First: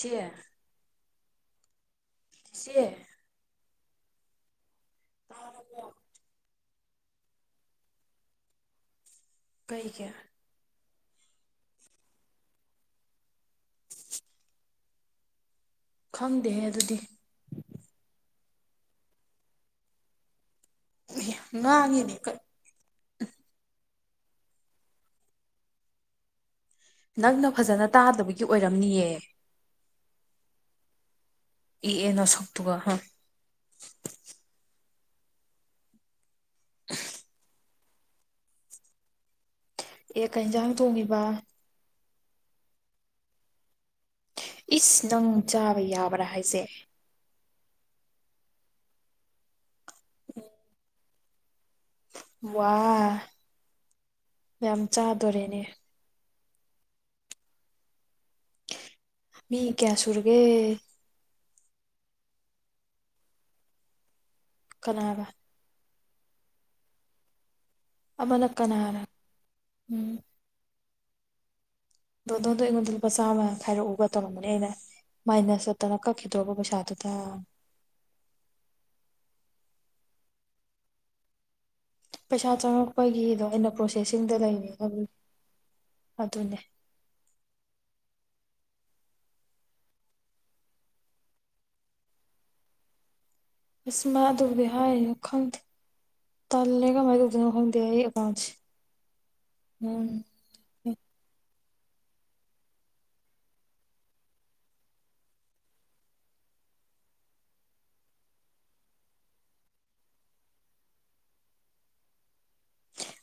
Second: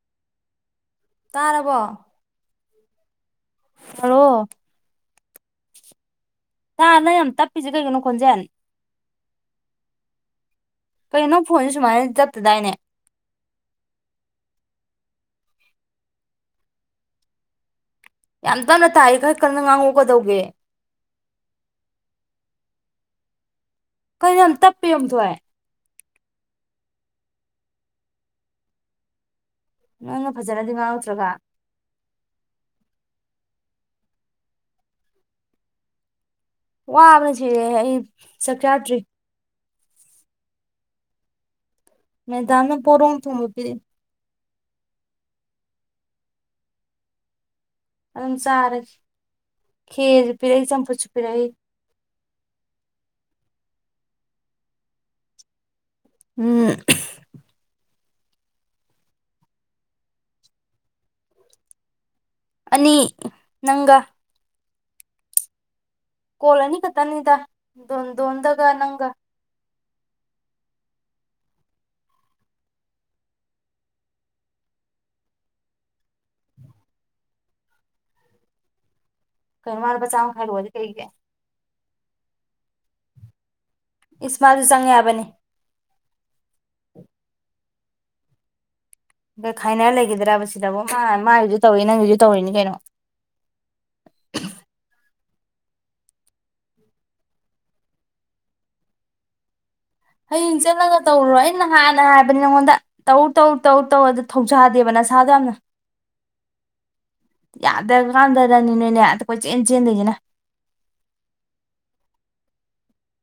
ꯁꯤꯁꯦ ꯇꯥꯔꯕꯣ ꯁꯤꯦ ꯍꯣ ꯇꯥꯔꯒ ꯇꯥ ꯅꯪ ꯌꯥꯝ ꯇꯞꯄꯤꯁꯦ ꯀꯩꯒꯤꯅꯣ ꯈꯣꯟꯖꯦꯜ ꯀꯩꯒꯤꯦ ꯀꯩꯅꯣ ꯐꯣꯟꯁꯦ ꯁꯨꯃꯥꯏꯅ ꯆꯠꯇꯗꯥꯏꯅꯦ [inaudible] ꯈꯪꯗꯦꯍꯦ ꯑꯗꯨꯗꯤ ꯌꯥꯝ ꯇꯞꯅ ꯇꯥꯏꯌ° ꯈꯔ ꯀꯟꯅ ꯉꯥꯡꯉꯛꯎ ꯀꯗꯧꯒꯦ ꯉꯥꯡꯉꯤꯅꯦ ꯀꯩꯅꯣ ꯇꯞꯄꯤꯌꯣꯗꯑꯦ ꯅꯪꯅ ꯐꯖꯅ ꯇꯥꯗꯕꯒꯤ ꯑꯣꯏꯔꯝꯅꯤꯌꯦ ꯅꯪꯅ ꯐꯖꯅꯗꯤ ꯉꯥꯎꯗ꯭ꯔꯒ ꯑꯦꯑ ꯅ ꯁꯛꯛꯇꯨꯒ ꯍꯥ ꯋꯥꯕꯅ ꯆꯔꯦ ꯑꯩ ꯆꯥꯛ ꯆꯥꯗ꯭ꯔꯤ ꯑꯦ ꯀꯩ ꯍꯦꯟꯖꯥꯡ ꯊꯣꯡꯉꯤꯕ ꯃꯗꯥꯝꯅ ꯄꯣꯔꯣꯝ ꯊꯣꯪ ꯄꯤꯔꯦ ꯏꯁ ꯅꯪ ꯆꯥꯕ ꯌꯥꯕ꯭ꯔꯥ ꯍꯥꯏꯁꯦ ꯑꯗꯨꯝ ꯆꯥꯔꯦ ꯈꯦꯔꯁꯨ ꯄꯤꯔꯛꯏ ꯆꯝꯐꯨꯠꯁꯨ ꯄꯤꯔꯛꯏ ꯋꯥ ꯌꯥꯝ ꯆꯥꯗꯣꯔꯦꯅꯦ ꯎꯝ ꯃꯤ ꯀꯌꯥ ꯁꯨꯔꯒꯦ ꯑꯅꯤ ꯅꯪꯒ ꯀꯅꯥꯒ ꯀꯣꯜ ꯑꯥꯅꯤ ꯈꯛꯇꯅꯤꯗ ꯗꯣꯟ ꯑꯃꯅ ꯗꯣꯟꯗꯒ ꯀꯅꯥꯅ ꯅꯪꯒ ꯎꯝ ꯑꯗꯣ ꯅꯉꯣꯟꯗꯣ ꯑꯩꯉꯣꯟꯗ ꯂꯨꯄꯥ ꯆꯥꯝꯃ ꯈꯥꯏꯔꯛꯎꯒ ꯇꯧꯔꯝꯒꯅꯦ ꯑꯩꯅ ꯃꯥꯏꯅꯁ ꯆꯠꯇꯅ ꯈꯛꯈꯤꯗꯣꯔꯕ ꯄꯩꯁꯥꯗꯨꯗꯥ ꯈꯔ ꯃꯥꯔ ꯄꯁꯥꯎꯨ ꯈꯥꯏꯔꯑꯣꯕ ꯑꯗꯨ ꯀꯩꯒꯦ ꯄꯩꯁꯥ ꯆꯪꯉꯛꯄꯒꯤꯗꯣ ꯑꯩꯅ ꯄ꯭ꯔꯣꯁꯦꯁꯤꯡꯗ ꯏꯁ ꯃꯥꯁꯨ ꯂꯩꯅꯤ ꯆꯪꯉꯦ ꯑꯗꯨꯒꯤ ꯍꯥꯏꯕꯅꯤ ꯑꯗꯨꯅꯦ ꯈꯥꯏꯅꯔ ꯂꯩꯈꯤꯗ꯭ꯔꯥ ꯁꯤꯗꯕꯨ ꯃꯥ ꯃꯥꯒꯤꯁꯨ ꯇꯧꯋꯤ ꯅꯪꯒꯤꯁꯨ ꯇꯧꯔꯤꯅꯤ ꯀꯩꯅꯣ ꯑꯁ ꯃꯥ ꯑꯥꯗꯨꯕꯨꯗꯤ ꯍꯥꯏꯅꯤ ꯈꯪꯗꯦ ꯇꯜꯒ ꯃꯥꯏꯗꯅ ꯍꯗ ꯑꯄꯥꯥꯎꯁꯤ ꯎꯝ ꯍꯌꯦꯡ ꯆꯠꯂꯒ ꯇꯧꯔꯨꯔꯣ ꯑꯩꯅ ꯍꯥꯟꯅ ꯍꯥꯏꯕꯅꯦ ꯅꯉꯣꯟꯗ ꯇꯧ ꯇꯧ ꯇꯧ ꯇꯧ ꯑꯗꯨ ꯊꯧꯁꯥꯗꯦꯕ ꯅꯁꯥꯗ ꯌꯥꯝꯅ ꯌꯥꯗꯕ ꯀꯥꯟꯗꯔꯅꯤ ꯅꯣꯏꯅꯦ ꯑ ꯀꯣꯏ ꯆꯦꯟ ꯆꯦꯟꯗꯣꯏꯁꯤꯅ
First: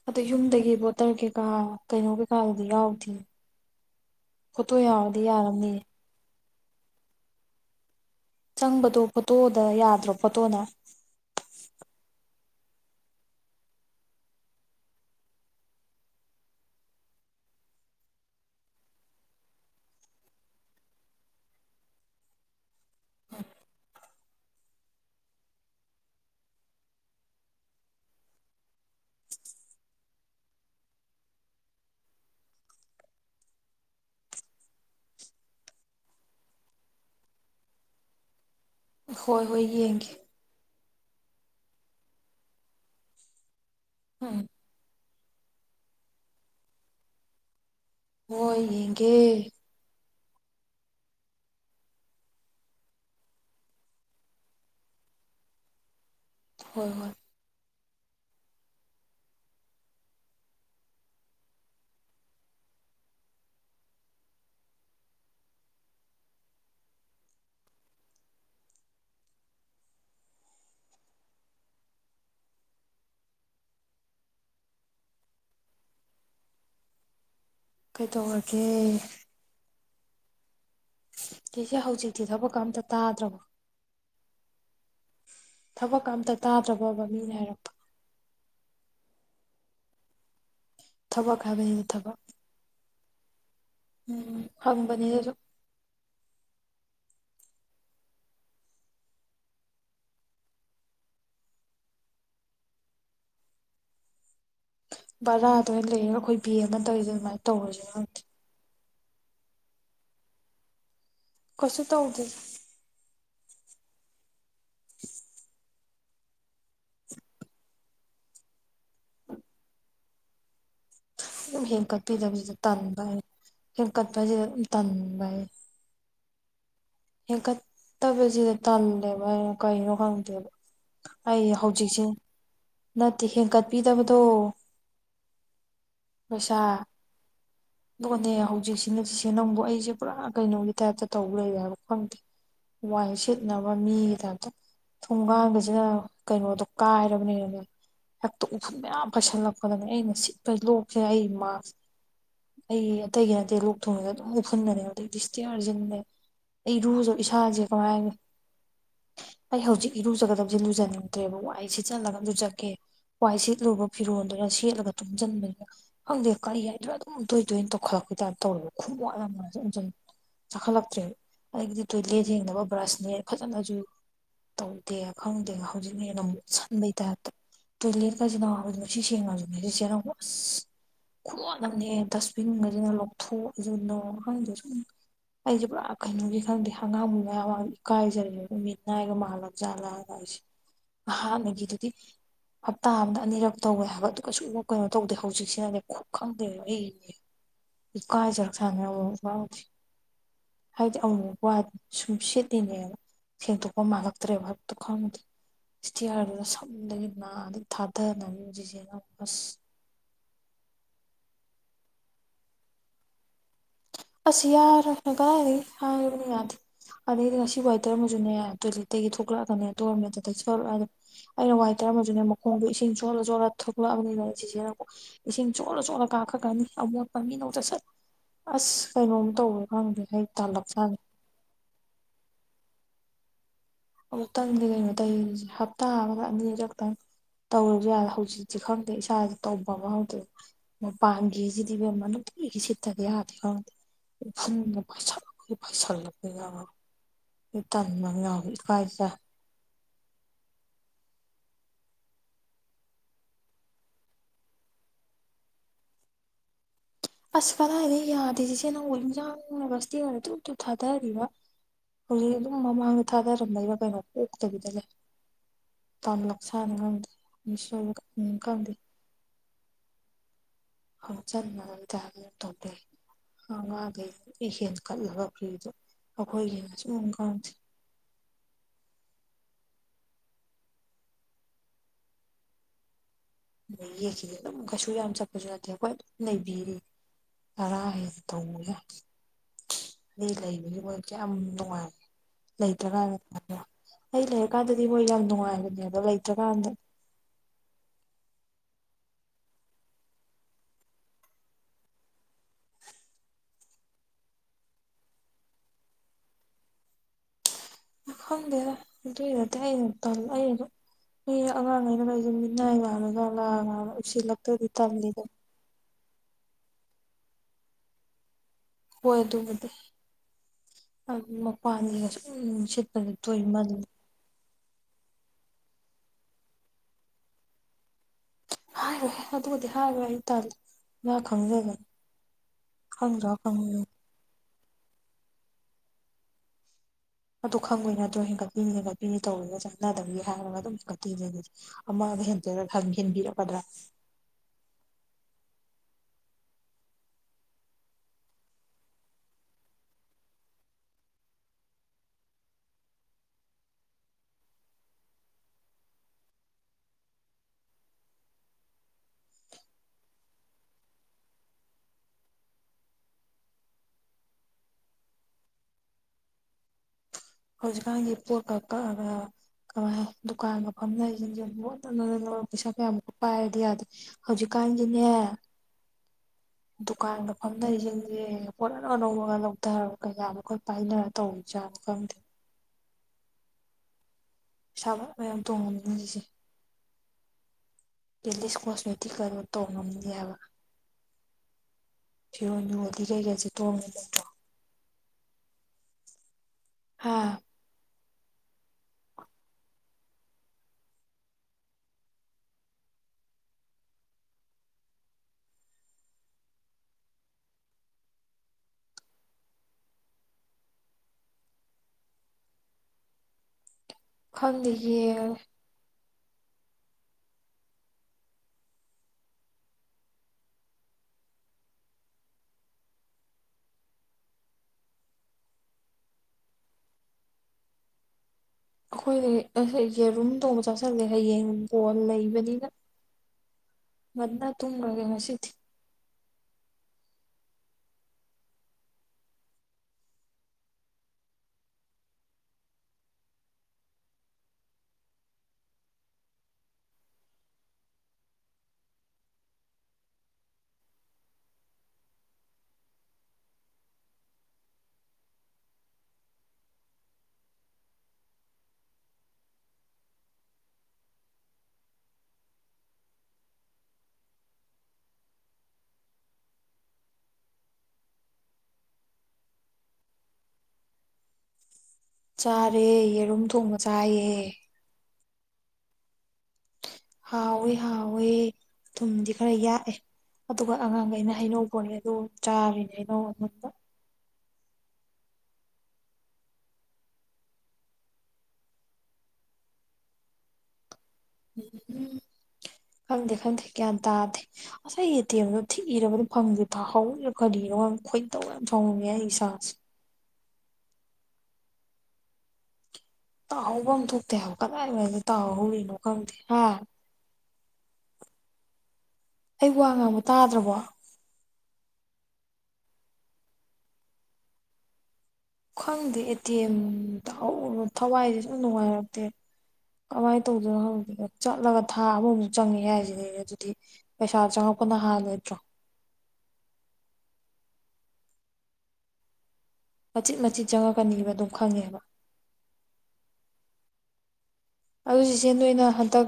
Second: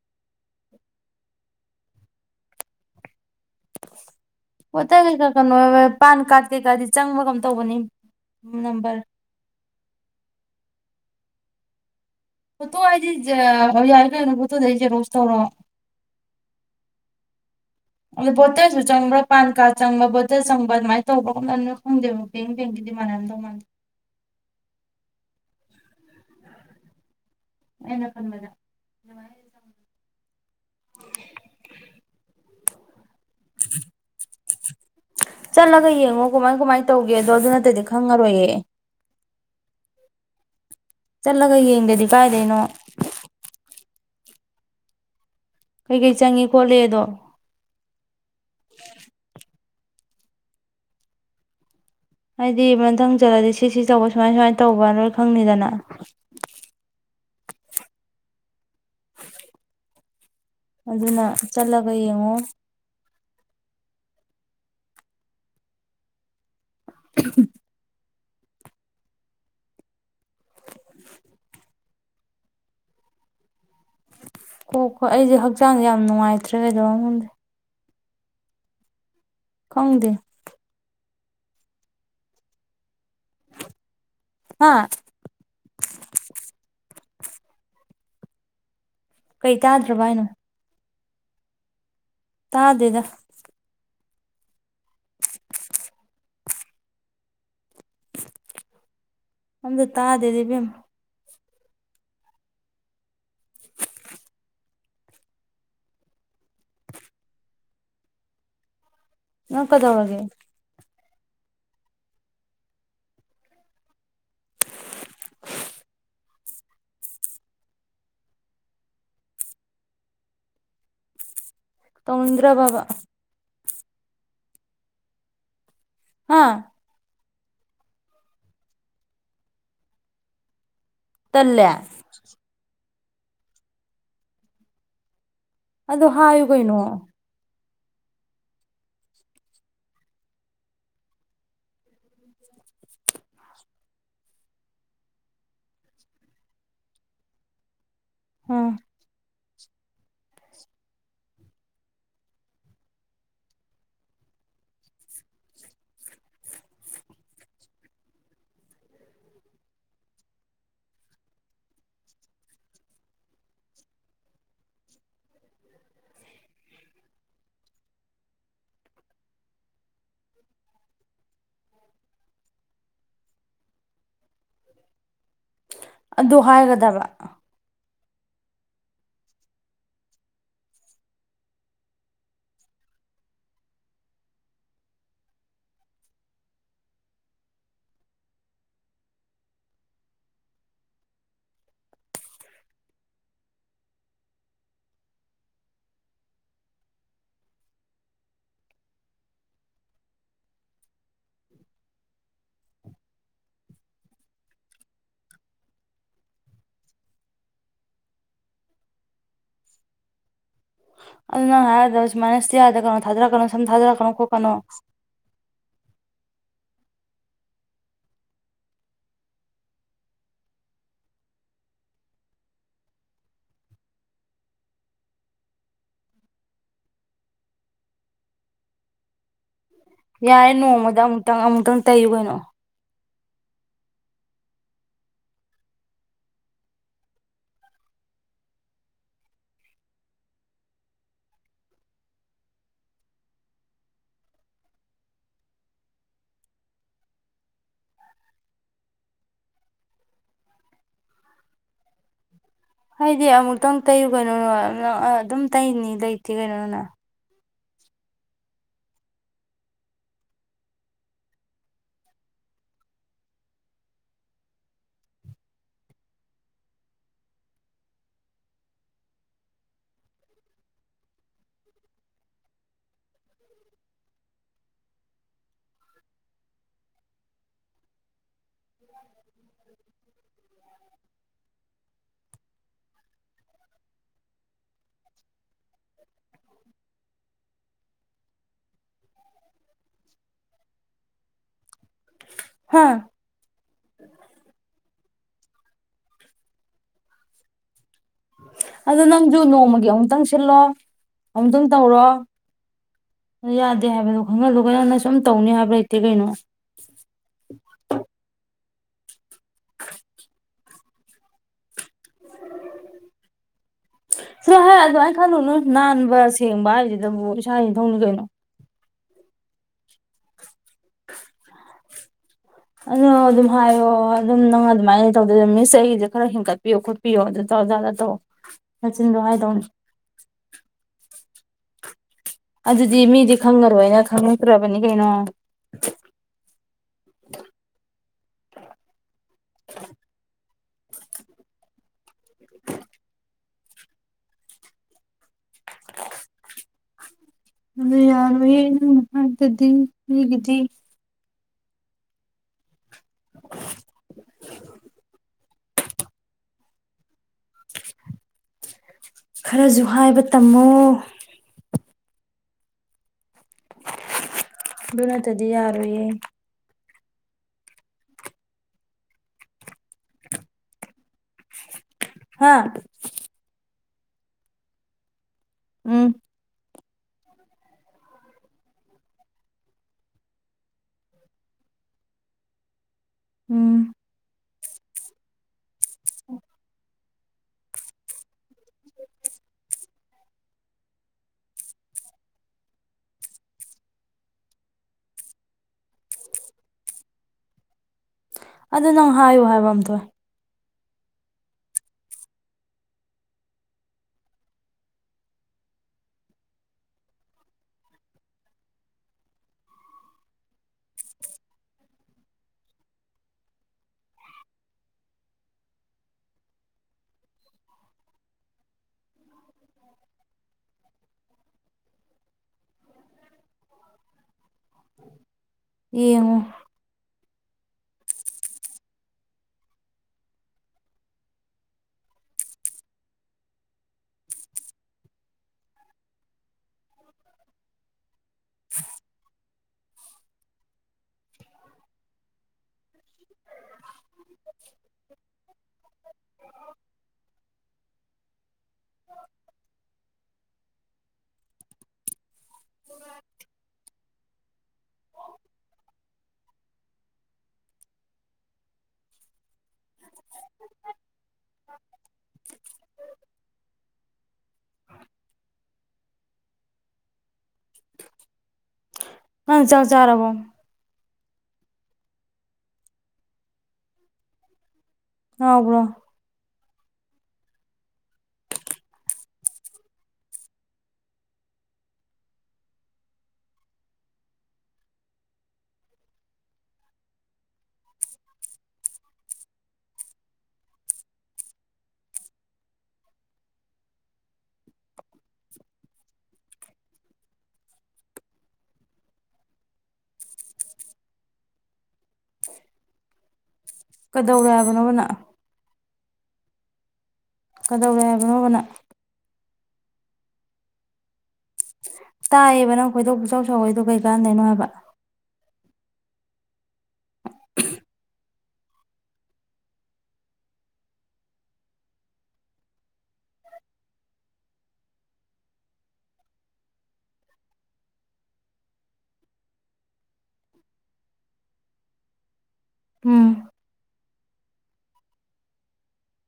ꯑꯗ ꯌꯨꯝꯗꯒꯤ ꯕꯣꯠꯇꯔ ꯀꯩꯀꯥ ꯀꯩꯅꯣ ꯀꯩꯀꯥꯗꯤ ꯌꯥꯎꯗꯦ ꯐꯣꯇꯣ ꯕꯣꯇꯔ ꯌꯥꯎꯔꯗꯤ ꯀꯩꯀꯥ ꯀꯩꯅꯣ ꯌꯥꯔꯝꯅꯤ ꯄꯥꯟ ꯀꯥꯔꯠ ꯀꯩꯀꯥꯗꯤ ꯆꯪꯕ ꯀꯝ ꯇꯧꯕꯅꯤ ꯅꯝꯕꯔ ꯆꯪꯕꯗꯣ ꯐꯣꯇꯣꯗ ꯌꯥꯗ꯭ꯔꯣ ꯐꯣꯇꯣꯅ ꯐꯣꯇꯣ ꯍꯥꯏꯗꯤ ꯌꯥꯏ ꯀꯅꯣ ꯐꯣꯇꯣꯗꯩ ꯑꯩ ꯖꯦꯔꯣꯁ ꯇꯧꯔꯣ ꯑꯗꯣ ꯚꯣꯇꯔꯁꯨ ꯆꯪꯕ꯭ꯔꯥ ꯄꯥꯟ ꯀꯥꯔꯠ ꯆꯪꯕ ꯚꯣꯇꯔ ꯆꯪꯕ ꯑꯗꯨꯃꯥꯏꯅ ꯇꯧꯕ꯭ꯔꯒꯅꯣꯏ ꯈꯪꯗꯦꯕ ꯕꯦꯡ ꯕꯦꯡꯒꯤꯗ ꯃꯥꯅꯥꯗ ꯃꯟ ꯑꯩꯟ ꯈꯟꯕꯗ [inaudible] ꯆꯠꯂꯒ ꯌꯦꯡꯉꯣ ꯀꯃꯥꯏ ꯀꯃꯥꯏ ꯇꯧꯒꯦ ꯑꯗꯣ ꯑꯗꯨ ꯅꯠꯇꯗꯤ ꯈꯪꯉꯔꯣꯏꯌꯦ ꯍꯣꯏ ꯍꯣꯏ ꯌꯦꯡꯒꯦ ꯆꯠꯂꯒ ꯌꯦꯡꯗꯗꯤ ꯀꯥꯏꯗꯩꯩꯅꯣ ꯎꯟ ꯀꯩꯀꯩ ꯆꯪꯉꯤ ꯈꯣꯠꯂꯤ ꯑꯗꯣ ꯍꯣꯏ ꯌꯦꯡꯒꯦ ꯍꯥꯏꯗꯤ ꯃꯊꯪ ꯆꯠꯂꯗꯤ ꯁꯤ ꯁꯤ ꯇꯧꯕ ꯁꯨꯃꯥꯏ ꯁꯨꯃꯥꯏꯅ ꯇꯧꯕ ꯂꯣꯏ ꯈꯪꯅꯤꯗꯅ ꯍꯣꯏ ꯍꯣꯏ ꯑꯗꯨꯅ ꯆꯠꯂꯒ ꯌꯦꯡꯉꯣ ꯀꯣꯛ ꯀꯣ ꯑꯩꯁꯦ ꯍꯛꯆꯥꯡꯁꯦ ꯌꯥꯝ ꯅꯨꯡꯉꯥꯏꯇ꯭ꯔꯦ ꯀꯩꯗꯧꯝꯉꯝꯗꯦ ꯀꯩꯗꯧꯔꯒꯦ ꯈꯡꯗꯦ ꯀꯁꯦ ꯍꯧꯖꯤꯛꯇꯤ ꯊꯕꯛ ꯑꯝꯇ ꯇꯥꯗ꯭ꯔꯕꯣ ꯍꯥ ꯊꯕꯛ ꯑꯝꯇ ꯇꯥꯗ꯭ꯔꯕꯕ ꯃꯤꯅ ꯍꯥꯏꯔꯛꯄ ꯀꯩ ꯇꯥꯗ꯭ꯔꯕ ꯍꯥꯏꯅꯣ ꯊꯕꯛ ꯍꯥꯏꯕꯅꯤꯅ ꯊꯕꯛ ꯇꯥꯗꯦꯗ ꯎꯝ ꯍꯪꯕꯅꯤꯗꯁꯨ ꯑꯝꯗ ꯇꯥꯗꯦꯗ ꯏꯕꯦꯝꯃꯥ ꯕꯔꯥ ꯑꯗꯨꯅ ꯂꯩꯔ ꯑꯩꯈꯣꯏ ꯕꯤ ꯑꯃ ꯇꯧꯔꯤꯗ ꯑꯗꯨꯃꯥꯏꯅ ꯇꯧꯔꯁꯨꯦ ꯅꯪ ꯀꯗꯧꯔꯒꯦ ꯀꯩꯁꯨ ꯇꯧꯗꯦ ꯍꯦꯟꯀꯠꯄꯤꯗꯕꯁꯤꯗ ꯇꯧꯅꯤꯡꯗ꯭ꯔꯕꯕ ꯇꯟꯕ ꯍꯦꯟꯀꯠꯄꯁꯤꯗ ꯑꯗꯨꯝ ꯇꯟꯕꯩ ꯍꯥꯥ ꯍꯦꯛꯀꯠꯇꯕꯁꯤꯗ ꯇꯜꯂꯦꯕ ꯑꯩꯅ ꯀꯩꯅꯣ ꯈꯪꯗꯦꯕ ꯑꯩ ꯇꯜꯂꯦ ꯍꯧꯖꯤꯛꯁꯦ ꯅꯠꯇꯦ ꯍꯦꯟꯀꯠꯄꯤꯗꯕꯗꯣ ꯑꯗꯣ ꯍꯥꯏꯌꯨ ꯄꯩꯁꯥ ꯀꯩꯅꯣ ꯂꯣꯅꯦ ꯍꯧꯖꯤꯛꯁꯤꯅ ꯁꯤꯁꯦ ꯅꯪꯕꯨ ꯑꯩꯁꯦ ꯄꯨꯔꯥ ꯀꯩꯅꯣꯒꯤ ꯇꯥꯏꯞꯇ ꯇꯧꯕ ꯂꯩꯌꯦꯦꯕ ꯈꯪꯗꯦ ꯋꯥꯏ ꯁꯤꯠꯅꯕ ꯃꯤꯒꯤꯗꯇ ꯊꯣꯡꯒꯥꯟꯕꯁꯤꯅ ꯀꯩꯅꯣꯗꯣ ꯀꯥꯏꯔꯕꯅꯦꯅ ꯍꯦꯛꯇ ꯎꯝ ꯎꯐꯨꯟ ꯃꯌꯥꯝ ꯄꯩꯁꯜꯂꯛꯄ ꯅꯦ ꯑꯩꯅ ꯁꯤꯠꯄꯩ ꯂꯣꯛꯁꯦ ꯑꯩ ꯃꯥꯁ ꯑꯩ ꯑꯇꯩꯒꯤ ꯅꯠꯇꯦ ꯂꯣꯛ ꯊꯨꯡꯉꯗ ꯑꯗꯨꯝ ꯎꯐꯨꯟꯅꯅꯦ ꯑꯗꯗꯒꯤꯗꯤ ꯏꯁꯇꯤꯌꯥꯔꯁꯤꯅꯦ ꯑꯩ ꯔꯨꯁꯨ ꯏꯁꯥꯁꯦ ꯀꯃꯥꯏꯅ ꯑꯩ ꯍꯧꯖꯤꯛ ꯏꯔꯨꯖꯒꯗꯕꯁꯦ ꯂꯨꯖꯅꯤꯡꯗ꯭ꯔꯦꯕꯕꯨ ꯑꯩ ꯁꯤꯆꯜꯂꯒ ꯂꯨꯖꯀꯦ ꯋꯥꯏ ꯁꯦꯠꯂꯨꯕ ꯐꯤꯔꯣꯜꯗꯨꯅ ꯁꯦꯠꯂꯒ ꯇꯨꯝꯁꯤꯟꯕꯅꯤꯗ ꯈꯪꯗꯦ ꯀꯔꯤ ꯌꯥꯏꯗ꯭ꯔꯣ ꯑꯗꯨꯝ ꯇꯣꯏ ꯇꯣꯏꯅ ꯇꯧꯈꯠꯂꯛꯄꯩꯇꯥꯥꯏꯅ ꯇꯧꯔꯦꯕ ꯈꯨꯝ ꯋꯥꯠꯂꯝꯃꯁꯨ ꯆꯥꯈꯠꯂꯛꯇ꯭ꯔꯦ ꯑꯗꯒꯤꯗꯤ ꯇꯣꯏꯂꯦꯠ ꯌꯦꯡꯅꯕ ꯕ꯭ꯔꯁꯅꯦ ꯐꯖꯅꯁꯨ ꯇꯧꯗꯦ ꯈꯪꯗꯦ ꯍꯧꯖꯤꯛ ꯍꯅ ꯑꯗꯨ ꯃꯨꯠ ꯁꯟꯕꯩ ꯍꯥꯏꯒꯗꯕ ꯇꯥꯞꯇ ꯇꯣꯏꯂꯦꯠꯀꯁꯤꯅꯕꯅ ꯁꯤ ꯁꯦꯡꯉꯁꯨꯅꯦ ꯁꯤꯁꯦꯅ ꯑꯁ ꯈꯣꯠꯂꯅꯦ ꯗꯁꯕꯤꯟꯒꯩꯁꯤꯅ ꯂꯧꯊꯣꯛꯑꯁꯨꯅꯣ ꯍꯥꯏꯗꯨ ꯁꯨꯝ ꯑꯩꯁꯦ ꯄꯨꯔꯥ ꯀꯩꯅꯣꯒꯤ ꯈꯪꯗꯤ ꯍꯪꯉꯥꯡꯕꯨ ꯃꯌꯥꯝ ꯏꯀꯥꯏꯖꯔꯦꯕ ꯅꯨꯃꯤꯠ ꯅꯥꯏꯒ ꯃꯥꯜꯂꯞꯖꯥꯠꯂꯥꯗ ꯑꯩꯁꯦ ꯍꯥ ꯅꯒꯤ ꯑꯗꯨꯗꯤ ꯍꯞꯇꯥ ꯑꯃꯗ ꯑꯅꯤꯔꯛ ꯇꯧꯋꯦ ꯍꯥꯏꯕꯗꯨ ꯀꯩꯁꯨꯨꯝꯕ ꯀꯩꯅꯣ ꯇꯧꯗꯦ ꯍꯧꯖꯤꯛꯁꯤꯅꯗꯤ ꯈꯨꯠ ꯈꯪꯗꯦꯕ ꯑꯩꯒꯤ ꯏꯀꯥꯏꯖꯔ ꯆꯪꯉꯦ ꯑꯃꯨꯛ ꯍꯥꯏꯗꯤ ꯑꯃꯨꯛ ꯋꯥ ꯁꯨꯝ ꯁꯤꯠꯂꯤꯅꯦꯕ ꯁꯦꯡꯗꯣꯛꯄ ꯃꯥꯥꯡꯂꯛꯇ꯭ꯔꯦꯕꯗꯨ ꯈꯥꯟꯗꯤ ꯏꯁꯇꯤꯌꯥꯔꯗꯨꯗ ꯁꯝꯗꯒꯤ ꯅꯥ ꯑꯗꯨ ꯊꯥꯗꯅꯒꯤ ꯍꯧꯖꯤꯛꯁꯦ ꯑꯁ ꯑꯗꯨꯅꯪ ꯍꯥꯏꯔꯗ ꯁꯥꯃꯅ ꯏꯁꯤꯌꯥꯗ ꯀꯣ ꯊꯥꯗꯔꯛ ꯀꯅꯣ ꯁꯝ ꯊꯥꯗꯔꯛ ꯀꯅꯣ ꯑꯁꯤ ꯌꯔ ꯀꯗꯥ ꯍꯅꯤ ꯌꯥꯗ ꯑꯗꯩꯗꯤ ꯉꯁꯤꯐ ꯍꯥꯏ ꯇꯔꯝꯃꯁꯨꯅꯦ ꯇꯣꯏꯂꯦꯠꯇꯒꯤ ꯊꯣꯛꯂꯛꯑꯒꯅꯦ ꯇꯧꯔꯝꯃꯦ ꯑꯗꯨ ꯑꯩꯅ ꯋꯥꯏ ꯇꯔꯝꯃꯁꯨꯅꯦ ꯃꯈꯣꯡꯗꯣ ꯏꯁꯤꯡ ꯆꯣꯜꯂ ꯆꯣꯜꯂ ꯊꯣꯛꯂꯛꯑꯕꯅꯤꯅ ꯑꯩ ꯁꯤꯖꯤꯟꯅꯀꯣ ꯏꯁꯤꯡ ꯆꯣꯠꯂ ꯆꯣꯠꯂ ꯀꯥꯞꯈ꯭ꯔꯀꯅꯤ ꯑꯃꯣꯠꯄ ꯃꯤꯅꯧꯗ ꯁꯠ ꯑꯁ ꯀꯩꯅꯣꯝ ꯇꯧꯋꯦ ꯈꯪꯗ꯭ꯔꯦ ꯌꯥꯏ ꯅꯣꯡꯃꯗ ꯑꯃꯨꯛꯇꯪ ꯑꯃꯨꯛꯇꯪ ꯇꯩꯨ ꯀꯩꯅꯣ ꯑꯃꯨꯛꯇꯪꯗꯤ ꯀꯩꯅꯣ ꯇꯧꯁꯦ ꯍꯞꯇꯥ ꯍꯥꯕꯒ ꯑꯅꯤꯅꯤ ꯆꯛꯇꯪ ꯇꯧꯔꯁꯨ ꯌꯥꯗꯦ ꯍꯧꯖꯤꯛꯇꯤ ꯈꯪꯗꯦ ꯏꯁꯥꯗ ꯇꯧꯕ ꯑꯃ ꯍꯧꯗꯦ ꯃꯄꯥꯡꯒꯁꯤꯗꯤ ꯃꯅꯨꯡꯒꯤꯁꯤꯗꯤ ꯁꯤꯠꯇꯗꯌꯥꯗꯗ ꯐ ꯄꯁꯂ ꯄꯥꯏꯁꯂ ꯐ ꯑ ꯇꯥꯟꯉ [unintelligible] ꯍꯥꯏꯗꯤ ꯑꯃꯨꯛꯇꯪ ꯇꯩꯌꯨ ꯀꯩꯅꯣꯅꯣ ꯅꯪ ꯑꯗꯨꯝ ꯇꯩꯅꯤ ꯂꯩꯇꯦ ꯀꯩꯅꯣꯅ ꯑꯁ ꯀꯗꯥꯏꯗ ꯌꯥꯗꯦꯁ ꯏꯆꯦ ꯅꯪꯕꯨ ꯍꯟꯖꯥꯡꯕꯁꯤꯇ ꯑꯣꯏꯔ ꯇꯨ ꯇꯨ ꯊꯥꯗꯔꯤꯕ ꯍꯧꯖꯤꯛ ꯑꯗꯨꯝ ꯃꯃꯥꯡꯗ ꯊꯥꯗꯔꯝꯃꯦꯕ ꯀꯩꯅꯣ ꯄꯇꯕꯤꯗ ꯂꯩ ꯇꯥꯟ ꯂꯥꯛꯁꯥꯅ ꯈꯪꯗꯦ ꯃꯤꯁꯣ ꯈꯪꯗꯦ [unintelligible] ꯑꯉꯥꯡꯈꯩ ꯍꯦꯟ ꯀꯠꯂꯒ ꯐ꯭ꯔꯤꯗꯣ ꯑꯩꯈꯣꯏꯒꯤꯅꯁꯨ ꯀꯪꯗꯦ ꯌꯦꯛꯈꯤ ꯑꯗꯨꯝ ꯀꯩꯁꯨ ꯌꯥꯝ ꯆꯠꯄꯁꯨ ꯌꯥꯗꯦ ꯑꯩꯈꯣꯏ ꯑꯗꯨꯝ ꯅꯩꯕꯤꯔꯤ ꯇꯔꯥ ꯍꯦꯟ ꯇꯣꯡꯉꯥ ꯃꯤ ꯂꯩ ꯃꯣꯏꯀꯥꯌꯥꯝ ꯅꯨꯡꯉꯥꯏ ꯍꯥ ꯂꯩꯇ꯭ꯔꯀꯥꯟꯗ ꯑꯩ ꯂꯩꯔꯀꯥꯟꯗꯗꯤ ꯃꯣꯏ ꯌꯥꯝ ꯅꯨꯡꯉꯥꯏꯕꯅꯦ ꯂꯩꯇ꯭ꯔꯀꯥꯟꯗ ꯑꯗꯣ ꯅꯪꯁꯨ ꯅꯣꯡꯃꯒꯤ ꯑꯃꯨꯛꯇꯪ ꯁꯤꯜꯂꯣ ꯑꯃꯨꯛꯇꯪ ꯇꯧꯔꯣ ꯌꯥꯗꯦ ꯍꯥꯏꯕꯗꯣ ꯈꯪꯍꯜꯂꯨꯒ ꯅꯪꯅ ꯁꯨꯝ ꯇꯧꯅꯤ ꯍꯥꯏꯕ ꯂꯩꯇꯦ ꯀꯩꯅꯣ ꯑꯩꯈꯪꯗꯦ ꯑꯗꯨꯏꯔꯗꯤ ꯑꯩ ꯑꯩ ꯑꯦ ꯑꯉꯥꯡꯉ ꯑꯩꯅ ꯂꯩꯁꯦ ꯃꯤꯅꯥꯏ ꯋꯥꯂꯖꯠꯂꯥ ꯁꯤꯗ ꯍꯥꯏ ꯑꯗꯨꯃꯥꯏꯅ ꯈꯜꯂꯨ ꯅꯨ ꯅꯥꯟꯕ ꯁꯦꯡꯕ ꯍꯥꯏꯁꯤꯗꯕꯨ ꯏꯁꯥ ꯏꯊꯧꯅꯤ ꯀꯩꯅꯣ ꯍꯣꯏ ꯑꯗꯨꯕꯨꯗꯤ ꯑꯗꯨ ꯃꯄꯥꯟꯒꯤꯒ ꯁꯨꯝ ꯑꯗꯣ ꯁꯤꯠꯄꯗ ꯑꯗꯨꯝ ꯇꯣꯏꯃꯜꯜꯂꯤ ꯍꯥꯏꯌꯣ ꯑꯗꯨꯝ ꯅꯪ ꯑꯗꯨꯃꯥꯏꯅ ꯇꯧꯗꯣꯏꯔ ꯃꯤꯁꯦ ꯑꯩꯁꯦ ꯈꯔꯦꯟꯒꯀꯠꯄꯤꯣ ꯈꯣꯠꯄꯤꯌꯣ ꯑꯗꯨ ꯇꯧꯔꯖꯥꯗ ꯇꯧꯑꯣ ꯍꯥꯏꯔꯣꯏ ꯑꯗꯨꯕꯨꯗꯤ ꯍꯥꯏꯔꯣꯏ ꯑꯩ ꯃꯥ ꯈꯪꯖꯕꯅꯤ ꯑꯗꯨꯗꯤ ꯃꯤꯗꯤ ꯈꯪꯉꯔꯣꯏꯅ ꯈꯪꯉꯛꯇ꯭ꯔꯕꯅꯤ ꯀꯩꯅꯣ ꯑꯗꯨꯣ ꯈꯪꯉꯣꯏ ꯅꯠꯇ꯭ꯔꯣ ꯍꯦꯟꯀꯠꯄꯤꯅꯤ ꯍꯦꯟꯀꯠꯄꯤꯅꯤ ꯇꯧꯔꯒ ꯆꯥꯟꯅꯗꯕꯤꯒꯤ ꯍꯥꯏꯔꯒ ꯑꯗꯨꯝ ꯍꯦꯟꯀꯠꯄꯤꯅꯦ ꯑꯗꯨꯗꯤ ꯑꯃꯗ ꯍꯦꯟꯖꯔꯒ ꯈ ꯍꯦꯟꯕꯤꯔꯛꯀꯗ꯭ꯔꯥ ꯑꯗꯨ ꯌꯥꯔ ꯑꯣꯏꯌꯦ ꯇꯗꯤꯒꯤꯗꯤ [inaudible] ꯈꯔꯁꯨ ꯍꯥꯏꯕ ꯇꯝꯃꯣ ꯑꯗꯨ ꯅꯠꯇꯗꯤ ꯌꯥꯔꯣꯏꯌꯦ ꯍꯧꯖꯤꯛꯀꯥꯟꯒꯤ ꯄꯣꯠ ꯀ ꯀ ꯗꯨꯀꯥꯟ ꯃꯐꯝ ꯂꯩꯁꯤꯡꯁꯦꯣꯠ ꯍꯥ ꯄꯩꯁꯥ ꯀꯌꯥꯃꯨꯛ ꯄꯥꯏꯔꯗꯤ ꯌꯥꯗꯦ ꯍꯧꯖꯤꯛꯀꯥꯟꯒꯤꯅꯦ ꯎꯝ ꯗꯨꯀꯥꯟꯒ ꯐꯝꯅꯔꯤꯁꯤꯡꯁꯦ ꯍꯣꯠꯅꯅꯅꯧꯕꯔꯒ ꯂꯧꯊꯔ ꯀꯩꯌꯥ ꯑꯩꯈꯣꯏ ꯄꯥꯏꯅꯔ ꯇꯧꯋ ꯆꯥꯕ ꯈꯪꯗꯦ ꯎꯝ ꯁꯥꯥꯕ ꯃꯌꯥꯝ ꯇꯣꯡꯉꯅꯤ ꯍꯧꯖꯤꯛꯁꯦ ꯂꯤꯁ ꯀꯣꯁꯃꯇꯤ ꯀꯩꯅꯣ ꯇꯧꯉꯝꯅꯦꯦꯕ ꯁꯤꯤꯔꯣꯟ ꯌꯨꯗꯤ ꯀꯩꯀꯩꯁꯤ ꯇꯣꯡꯉ ꯂꯩꯕ꯭ꯔꯣ ꯍꯥꯥ ꯑꯗꯨ ꯅꯪ ꯍꯥꯏꯌꯨ ꯍꯥꯏꯕ ꯑꯝꯇ ꯈꯪꯗꯦ ꯌꯦ ꯌꯦꯉ ꯑꯩꯈꯣꯏꯅ ꯌꯦꯔꯨꯝ ꯇꯣꯡꯕ ꯆꯥꯁꯤꯜꯂꯦ ꯍꯌꯦꯡ ꯀꯣꯟ ꯂꯩꯕꯅꯤꯅ ꯃ ꯊꯨꯡꯒꯒꯦ ꯃꯁꯤꯗꯤ ꯄꯪ ꯆ ꯆꯥꯔꯔꯕꯣ ꯆꯥꯔꯦ ꯌꯦꯔꯨꯝ ꯊꯣꯡꯕ ꯆꯥꯏꯌꯦ ꯍꯕ꯭ꯔꯣ ꯍꯥꯎꯋꯦ ꯍꯥꯎꯋꯦ ꯊꯨꯝꯗꯤ ꯈꯔ ꯌꯥꯛꯑꯦ ꯑꯗꯨꯒ ꯑꯉꯥꯡꯈꯩꯅ ꯍꯩꯅꯧ ꯐꯣꯜꯂꯤ ꯑꯗꯨ ꯆꯥꯔꯤꯅꯦ ꯍꯩꯅꯧ ꯑꯉꯗ ꯎꯝ ꯎꯝ ꯈꯪꯗꯦ ꯈꯪꯗꯦ ꯒ꯭ꯌꯥꯟ ꯇꯥꯗꯦ ꯉꯁꯥꯏ ꯌꯦꯇꯦꯕꯗꯣ ꯊꯤꯛꯏꯔꯕꯗ ꯐꯪꯗꯦ ꯇꯥꯍꯧꯔ ꯐꯔꯣ ꯈꯣꯏꯅ ꯇꯧ ꯌꯥꯝ ꯁꯥꯎꯉꯝꯉꯦ ꯑꯩ ꯏꯁꯥꯁꯦ ꯇꯥꯍꯧꯕ ꯑꯃ ꯊꯣꯛꯇꯦ ꯀꯗꯧꯔꯦ ꯍꯥꯏꯕ ꯍꯥꯏꯕꯅꯣꯕ ꯅꯪ ꯀꯗꯥꯏꯋꯥꯏꯗ ꯇꯥꯍꯧꯔꯤꯅꯣ ꯈꯪꯗꯦ ꯍꯥꯏ ꯀꯗꯧꯔꯦ ꯍꯥꯏꯕꯅꯣꯕꯅ ꯑꯩ ꯋꯥ ꯉꯥꯡꯕ ꯇꯥꯗ꯭ꯔꯕꯣ ꯇꯥꯏꯌꯦꯕ ꯅꯪ ꯈꯣꯏꯗ ꯄꯨꯆꯧ ꯁꯧꯏꯗꯣ ꯀꯩ ꯀꯥꯟꯗꯩꯅꯣ ꯍꯥꯏꯕ ꯈꯪꯗꯦ ꯑꯦ ꯇꯤ ꯑꯦꯝꯗ ꯊꯋꯥꯏꯗꯤ ꯁꯨꯝ ꯅꯨꯡꯉꯥꯏꯔꯛꯇꯦ ꯀꯃꯥꯏꯅ ꯇꯧꯗꯣꯏꯅꯣ ꯍꯧꯪꯗꯦꯅ ꯆꯠꯂꯒ ꯊꯥ ꯑꯃꯃꯝꯁꯨ ꯆꯪꯉꯦ ꯍꯥꯏꯁꯤꯗꯤ ꯑꯗꯨꯗꯤ ꯄꯩꯁꯥ ꯆꯪꯉꯄꯅ ꯍꯥꯕꯣ ꯃꯆꯤꯠ ꯃꯆꯤꯠ ꯆꯪꯉꯛꯀꯅꯤꯕ ꯑꯗꯨꯝ ꯈꯪꯉꯦꯕ ꯎꯝ ꯑꯗꯨ ꯁꯤꯁꯦ ꯅꯣꯏꯅ ꯍꯟꯗꯛ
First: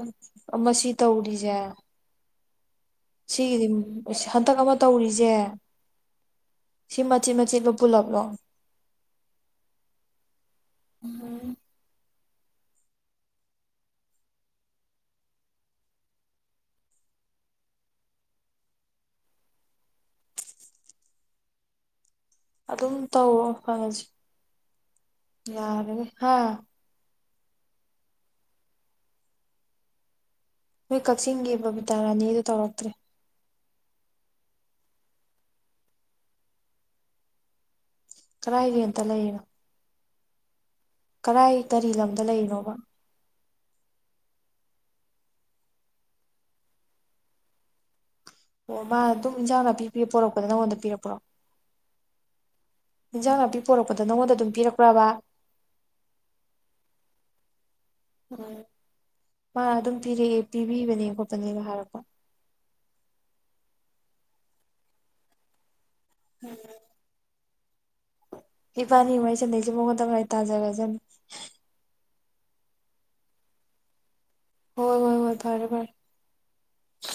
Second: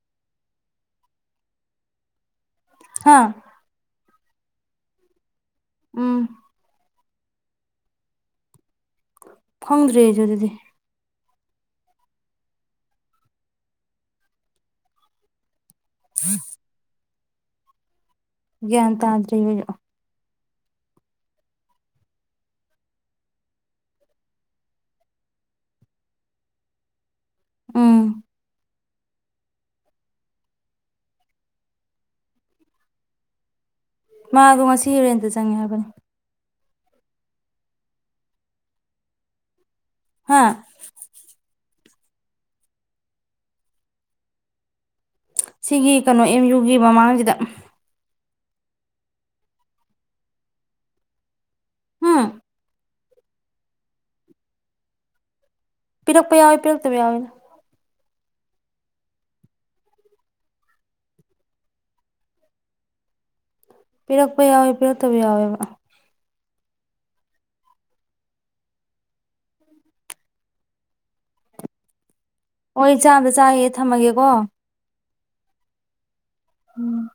ꯃꯁꯤ ꯇꯧꯔꯤꯁꯦ ꯍꯥ ꯁꯤꯒꯤꯗꯤ ꯍꯟꯇꯛ ꯑꯃ ꯇꯧꯔꯤꯁꯦ ꯎꯝ ꯁꯤ ꯃꯆꯦꯠ ꯃꯆꯦꯠꯂꯣ ꯄꯨꯜꯂꯞꯂꯣ ꯐꯪꯗ꯭ꯔꯦ ꯑꯗꯨ ꯑꯗꯨꯗꯤ ꯑ ꯎꯝ ꯍꯦ ꯇ ꯑꯗꯨ꯭ꯔꯦ ꯑꯗꯨꯝ ꯇꯧꯑꯣ ꯐꯪꯉꯁꯤ ꯌꯥꯔꯅꯤ ꯍꯥ ꯎꯝ ꯅꯣꯏ ꯀꯛꯆꯤꯡꯒꯤ ꯕꯕꯤꯇꯥ ꯔꯥꯅꯤꯗꯨ ꯇꯧꯔꯛꯇ꯭ꯔꯦ ꯃꯥꯗꯣ ꯉꯁꯤ ꯍ ꯔꯦꯟꯗ ꯆꯪꯉꯦ ꯍꯥꯏꯕꯅꯤ ꯀꯗꯥꯥꯏꯒꯤ ꯑꯝꯇ ꯂꯩꯅꯣ ꯍꯥꯥ ꯀꯗꯥꯏ ꯀꯔꯤ ꯂꯝꯗ ꯂꯩꯔꯤꯅꯣꯕ ꯁꯤꯒꯤ ꯀꯩꯅꯣ ꯑꯦꯝ ꯌꯨꯒꯤ ꯃꯃꯥꯡꯁꯤꯗ ꯑꯣ ꯃꯥ ꯑꯗꯨꯝ ꯏꯟꯖꯥꯡ ꯅꯥꯄꯤ ꯄ ꯄꯣꯔꯛꯄꯗ ꯅꯪꯉꯣꯟꯗ ꯄꯤꯔꯛꯄ꯭ꯔꯣ ꯎꯝ ꯏꯟꯖꯥꯡ ꯅꯥꯄꯤ ꯄꯣꯔꯛꯄꯗ ꯅꯪꯉꯣꯟꯗ ꯑꯗꯨꯝ ꯄꯤꯔꯛꯈ꯭ꯔꯕ ꯄꯤꯔꯛꯄ ꯌꯥꯎꯏꯤꯔꯛꯇꯕ ꯌꯥꯎꯋꯤꯅ ꯎ ꯃꯥ ꯑꯗꯨꯝ ꯄꯤꯔꯛꯑꯦ ꯄꯤꯕꯤꯕꯅꯦ ꯈꯣꯠꯄꯅꯦꯕ ꯍꯥꯏꯔꯛꯄ ꯄꯤꯔꯛꯄ ꯌꯥꯎꯋꯦ ꯄꯤꯔꯛꯇꯕ ꯌꯥꯎꯋꯦꯕ ꯏꯕꯥꯅꯤ ꯏ ꯃꯥꯏ ꯁꯟꯗꯩꯁꯦ ꯃꯉꯣꯟꯗ ꯉꯥꯏ ꯇꯥꯖꯔꯁꯅꯤ ꯍꯣꯏ ꯏ ꯆꯥꯝꯗ ꯆꯥ ꯍꯦ ꯊꯝꯃꯒꯦꯀꯣ ꯍꯣꯏ ꯍꯣꯏ ꯍꯣꯏ ꯐꯔꯦ ꯐꯔꯦ ꯎꯝ